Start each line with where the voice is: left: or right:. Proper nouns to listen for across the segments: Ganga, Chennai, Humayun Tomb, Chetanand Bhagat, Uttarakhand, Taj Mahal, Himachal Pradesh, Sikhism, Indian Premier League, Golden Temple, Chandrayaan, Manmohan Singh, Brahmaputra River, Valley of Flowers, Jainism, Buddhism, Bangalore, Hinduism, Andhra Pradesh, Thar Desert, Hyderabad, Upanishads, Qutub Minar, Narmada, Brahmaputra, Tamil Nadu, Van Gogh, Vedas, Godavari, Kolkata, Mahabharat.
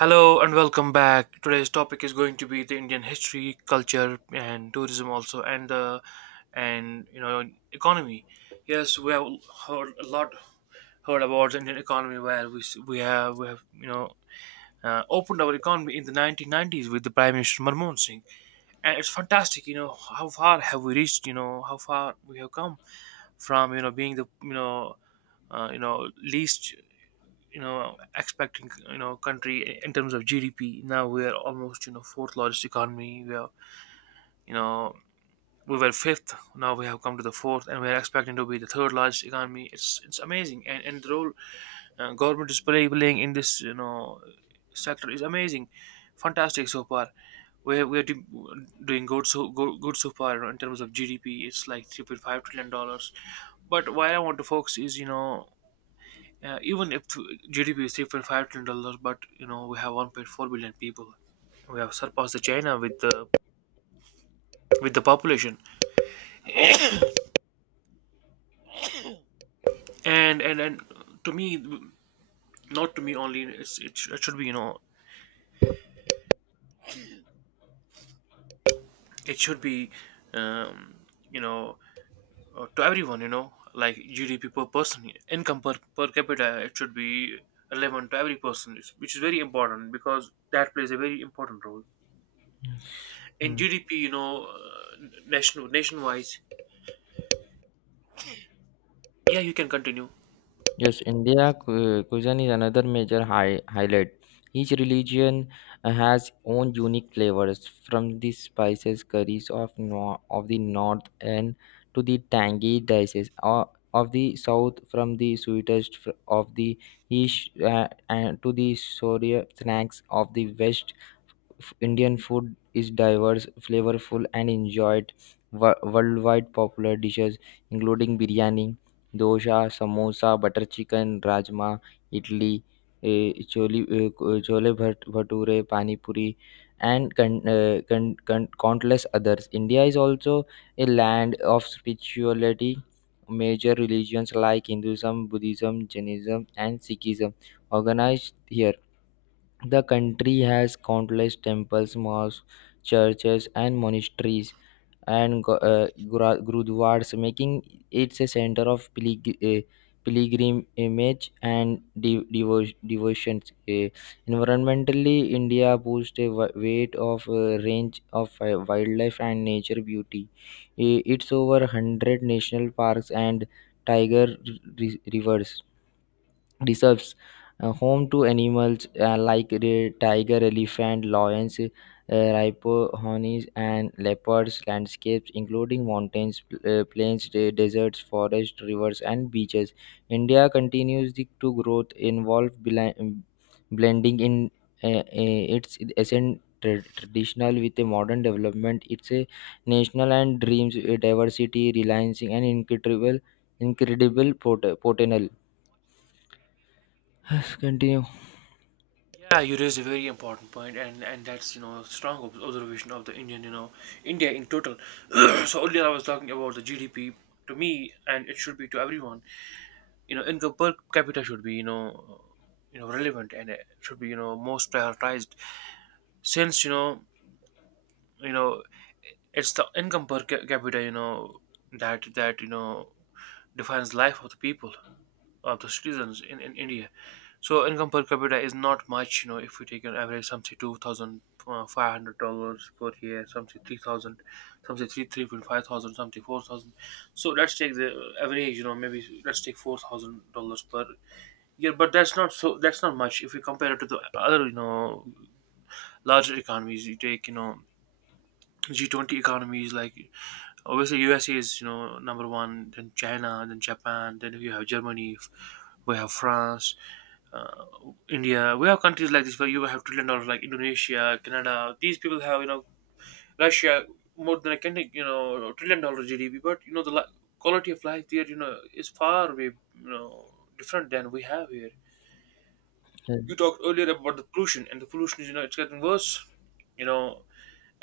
right: Hello and welcome back. Today's topic is going to be the Indian history, culture, and tourism also, and, economy. Yes, we have heard a lot, heard about the Indian economy, where we have opened our economy in the 1990s with the Prime Minister Manmohan Singh, and it's fantastic. You know how far have we reached? You know how far we have come from, being the, least, expecting, country in terms of GDP. Now we are almost, fourth largest economy. We are you know we were fifth. Now we have come to the fourth, and we are expecting to be the third largest economy. It's amazing, and the role, government is playing in this, sector is amazing, fantastic so far. We're doing good, good so far, in terms of GDP. It's like $3.5 trillion. But why I want to focus is, yeah, even if GDP is $3.5 trillion, but, we have 1.4 billion people. We have surpassed the China with the population. And to me, not to me only. It should be, you know it should be um, you know to everyone, like GDP per person, income per capita. It should be relevant to every person, which is very important because that plays a very important role
left: Yes.
right: in
left: Mm.
right: GDP. You know, national nationwise. Yeah, you can continue.
left: Yes, India cuisine is another major highlight. Each religion has own unique flavors, from the spices curries of the north and to the tangy dishes of the south, from the sweetest of the east and to the sour snacks of the west. Indian food is diverse, flavorful, and enjoyed worldwide. Popular dishes including biryani, dosa, samosa, butter chicken, rajma, idli, chole, chole bhature, pani puri, and countless others. India is also a land of spirituality. Major religions like Hinduism, Buddhism, Jainism, and Sikhism organized here. The country has countless temples, mosques, churches, and monasteries and gurudwaras, making it a center of pilgrimage and devotions. Environmentally, India boasts a wi- weight of range of wildlife and nature beauty. It's over 100 national parks and tiger r- re- rivers reserves, home to animals like the tiger, elephant, lions, rhinos, and leopards, landscapes including mountains, plains, deserts, forests, rivers, and beaches. India continues to growth involved blending in its essence traditional with a modern development. It's a national and dreams, diversity, reliance, and incredible potential. Yes, continue.
right: Yeah, you raised a very important point, and that's, strong observation of the Indian, India in total. So earlier I was talking about the GDP. To me, and it should be to everyone. You know, income per capita should be, relevant, and it should be, most prioritized. Since, you know, it's the income capita, that defines life of the people. Of the citizens in India. So income per capita is not much, if we take an average, some say two thousand, five hundred dollars per year, some say 3,000, some say 3,500, some say 4,000. So let's take the average, maybe let's take $4,000 per year. But that's not so. That's not much if we compare it to the other, larger economies. You take. G20 economies like, obviously, USA is, number one, then China, then Japan, then you have Germany, we have France, uh, India. We have countries like this where you have trillion dollars, like Indonesia, Canada. These people have, Russia, more than a, can trillion dollar GDP, but, the quality of life there, is far way, you know different than we have here. You
left: Mm.
right: talked earlier about the pollution, and the pollution is, it's getting worse. You know,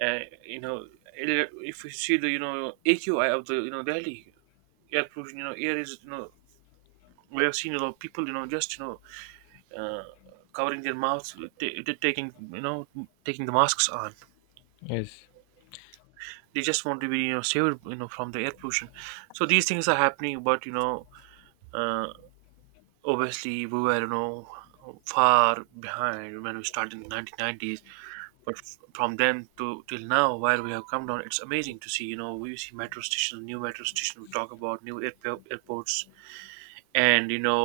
right: uh, you know if you see the, AQI of the, Delhi air pollution, air is, we have seen a lot of people, just, uh, covering their mouths, t- t- taking you know taking the masks on.
left: Yes.
right: They just want to be, saved, from the air pollution. So these things are happening, but, uh, obviously we were, far behind when we started in the 1990s. But from then to till now, where we have come down, it's amazing to see. We see metro stations, new metro stations. We talk about new airports, and, you know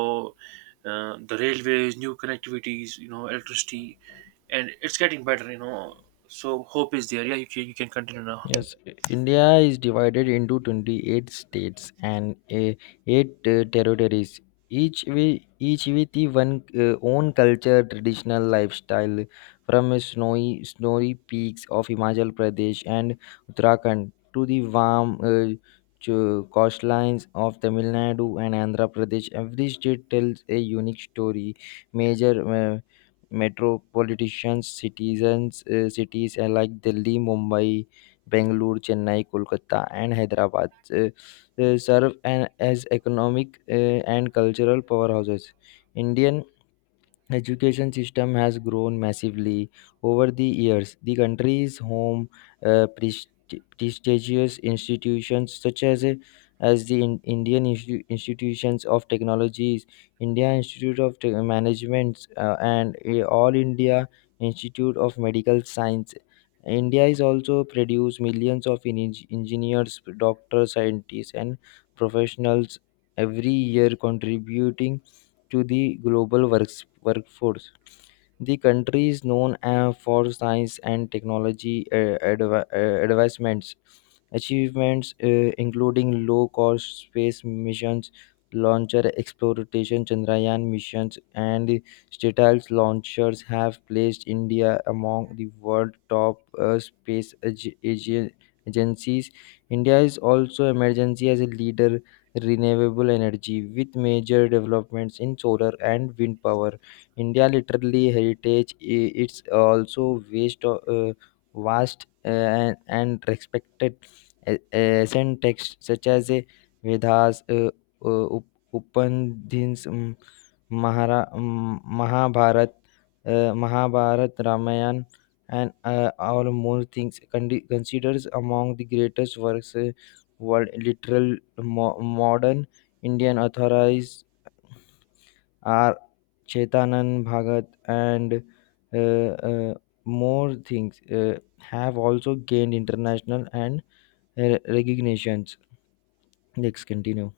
right: uh, the railways, new connectivities, electricity. And it's getting better, so hope is there. Yeah, you can, continue now.
left: Yes, India is divided into 28 states and 8 territories, each with, each with the one own culture, traditional lifestyle, from snowy peaks of Himachal Pradesh and Uttarakhand to the warm coastlines of Tamil Nadu and Andhra Pradesh. Every state tells a unique story. Major metropolitan cities like Delhi, Mumbai, Bangalore, Chennai, Kolkata, and Hyderabad serve as economic and cultural powerhouses. Indian education system has grown massively over the years. The country's home presti- prestigious institutions such as the indian institutions of technologies, india institute of management, and all india institute of medical science. India is also produced millions of engineers, doctors, scientists, and professionals every year, contributing to the global workforce. The country is known for science and technology advancements. Achievements including low cost space missions, launcher exploration, Chandrayaan missions, and Statile launchers have placed India among the world top space agencies. India is also emergency as a leader renewable energy with major developments in solar and wind power. India literally heritage it's also vast, and respected ancient texts such as Vedas, Upanishads, Mahara, um, Mahabharat, Mahabharat, Ramayana, and all more things considers among the greatest works world literal modern Indian authorized are Chetanand Bhagat and uh, uh, more things have also gained international and recognitions. Let's continue.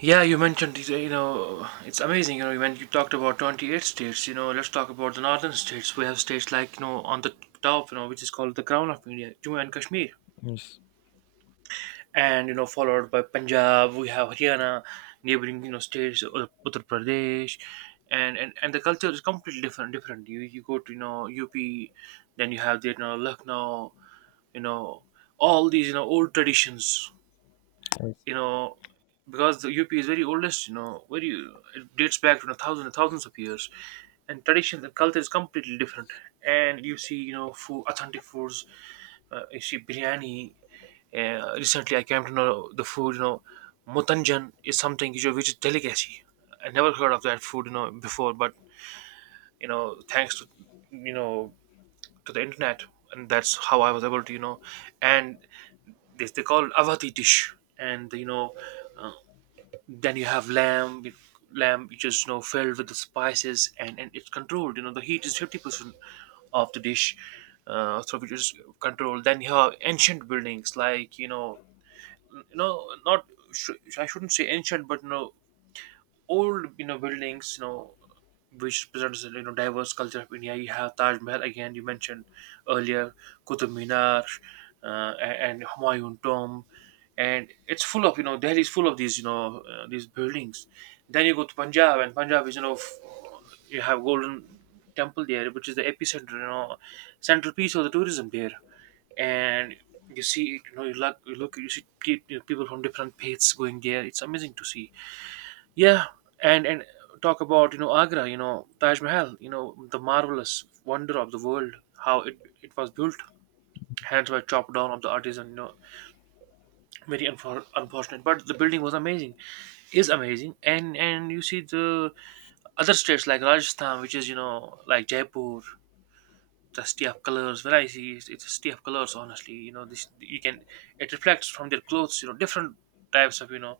right: Yeah, you mentioned these. It's amazing, when you talked about 28 states. Let's talk about the northern states. We have states like, on the top, which is called the crown of India, Jammu and Kashmir,
left: Yes.
right: and, followed by Punjab. We have Haryana, neighboring, states, Uttar Pradesh, and the culture is completely different. You go to, UP, then you have the, Lucknow, you know all these, old traditions,
left: Yes.
right: you know because the UP is very oldest, very. It dates back to, thousands and thousands of years, and traditions and culture is completely different. And you see, food, authentic foods, you see biryani. Recently, I came to know the food, mutanjan is something which is delicacy. I never heard of that food, before, but, thanks to, you know the internet. And that's how I was able to, and this, they call it avati dish. And, uh, then you have lamb, which is, filled with the spices, and it's controlled. You know the heat is 50% of the dish, so which is controlled. Then you have ancient buildings like, not, I shouldn't say ancient, but no, old, buildings, which represents, diverse culture of India. You have Taj Mahal, again you mentioned earlier, Qutub Minar, and Humayun Tomb. And it's full of, Delhi is full of these buildings. Then you go to Punjab. And Punjab is, you have Golden Temple there, which is the epicenter, central piece of the tourism there. And you see, you see people from different faiths going there. It's amazing to see. Yeah, and talk about, Agra, Taj Mahal, the marvelous wonder of the world, how it was built. Hands were chopped down of the artisan, very unfortunate. But the building was amazing, is amazing, and you see the other states like Rajasthan, which is, like Jaipur, the city of colors. When I see it, it's a city of colors. Honestly, you know this you can it reflects from their clothes. You know different types of,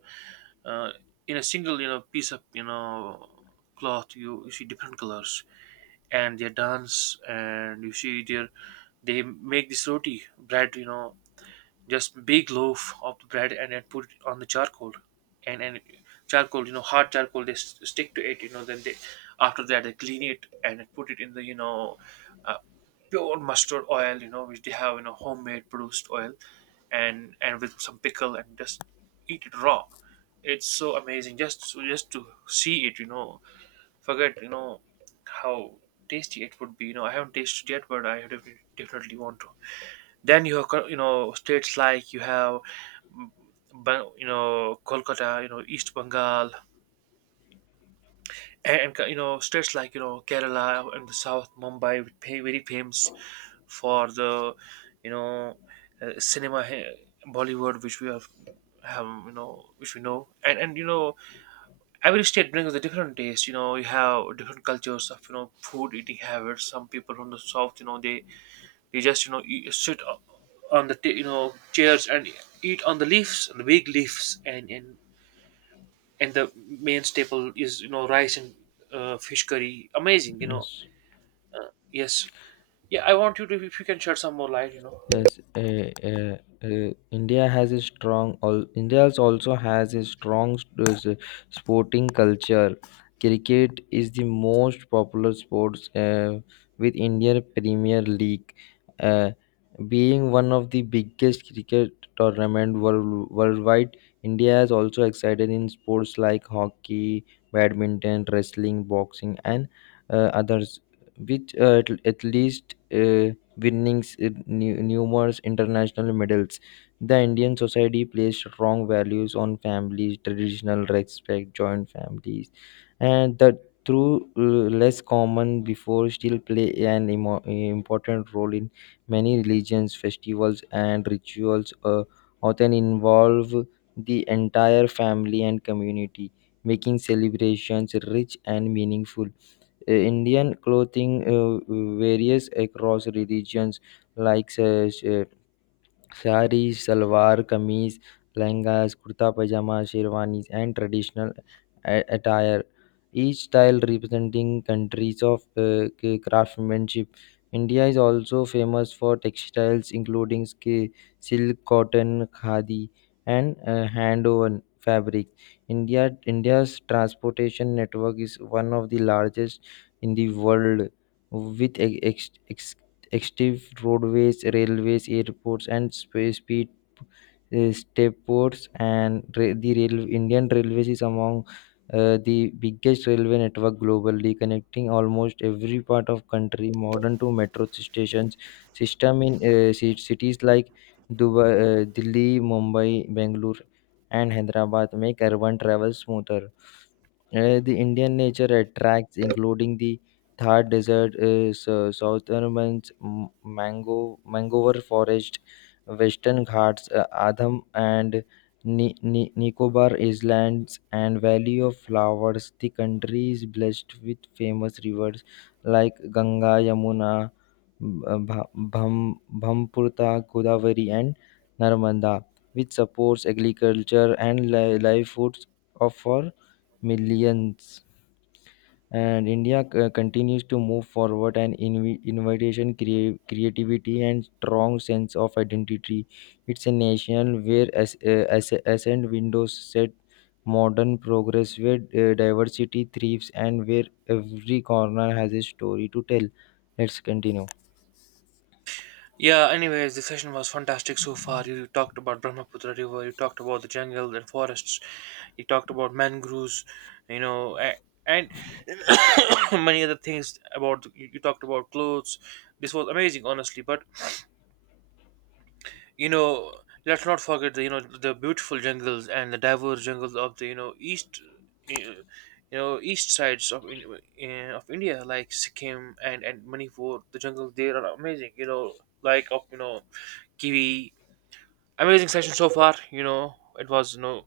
right: uh, in a single, piece of, cloth, you see different colors. And their dance, and you see their, they make this roti bread, just big loaf of the bread, and then put it on the charcoal. And charcoal, hard charcoal, they stick to it, then they, after that they clean it and then put it in the, uh, pure mustard oil, which they have, homemade produced oil, and with some pickle and just eat it raw. It's so amazing, just to see it, forget, how tasty it would be. I haven't tasted yet, but I definitely, definitely want to. Then you have states like you have mm, Ban- you know Kolkata, East Bengal, and co- you know states like, Kerala, and the South Mumbai, which pay very famous for the, you know cinema here, Bollywood, which we have, which we know. And, every state brings a different taste. You have different cultures of, food, eating habits. Some people from the south, you just, you sit on the chairs, and eat on the leaves, the big leaves. And the main staple is, rice and, fish curry. Amazing.
left: Yes.
right: Yes, yeah. I want you to, if you can shed some more light.
left: Yes, India has a strong. All India's also has a strong uh, s- sporting culture. Cricket is the most popular sports with Indian Premier League, uh, being one of the biggest cricket tournament worldwide. India is also excited in sports like hockey, badminton, wrestling, boxing, and others, which at least. Winning numerous international medals. The Indian society placed strong values on families, traditional respect, joint families, and the through less common before still play an important role in many religions, festivals, and rituals. Often involve the entire family and community, making celebrations rich and meaningful. Indian clothing varies across religions, like sari salwar कमीज lehenga kurta pajama शेरwanis and traditional attire, each style representing countries of craftsmanship. India is also famous for textiles including silk, cotton, khadi, and hand woven fabric. India, india's transportation network is one of the largest in the world, with extensive roadways, railways, airports, and space speed step ports. And ra- the rail- Indian Railways is among the biggest railway network globally, connecting almost every part of country. Modern to metro stations system in cities like Dubai, Delhi, Mumbai, Bangalore, and Hyderabad make urban travel smoother. The Indian nature attracts, including the Thar Desert is Southernmost m- mango mangrove forest, Western Ghats, Adham and Nicobar Islands and Valley of Flowers. The country is blessed with famous rivers like Ganga, Yamuna, Brahmaputra, Godavari, and Narmada, which supports agriculture and livelihoods of for millions. And India continues to move forward and invitation, creativity, and strong sense of identity. It's a nation where ascent windows set modern progress, where diversity thrives, and where every corner has a story to tell. Let's continue.
right: Yeah. Anyways, the session was fantastic so far. You talked about Brahmaputra River. You talked about the jungle and forests. You talked about mangroves. You know. a- And many other things about, you talked about clothes. This was amazing, honestly, but, you know let's not forget the, beautiful jungles, and the diverse jungles of the, east, you east sides of of India, like Sikkim and Manipur. The jungles there are amazing, like of, kiwi. Amazing session so far, it was,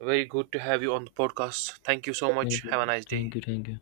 right: very good to have you on the podcast. Thank you so
left: Yes,
right: much.
left: yes.
right: Have a nice day.
left: Thank you, thank you.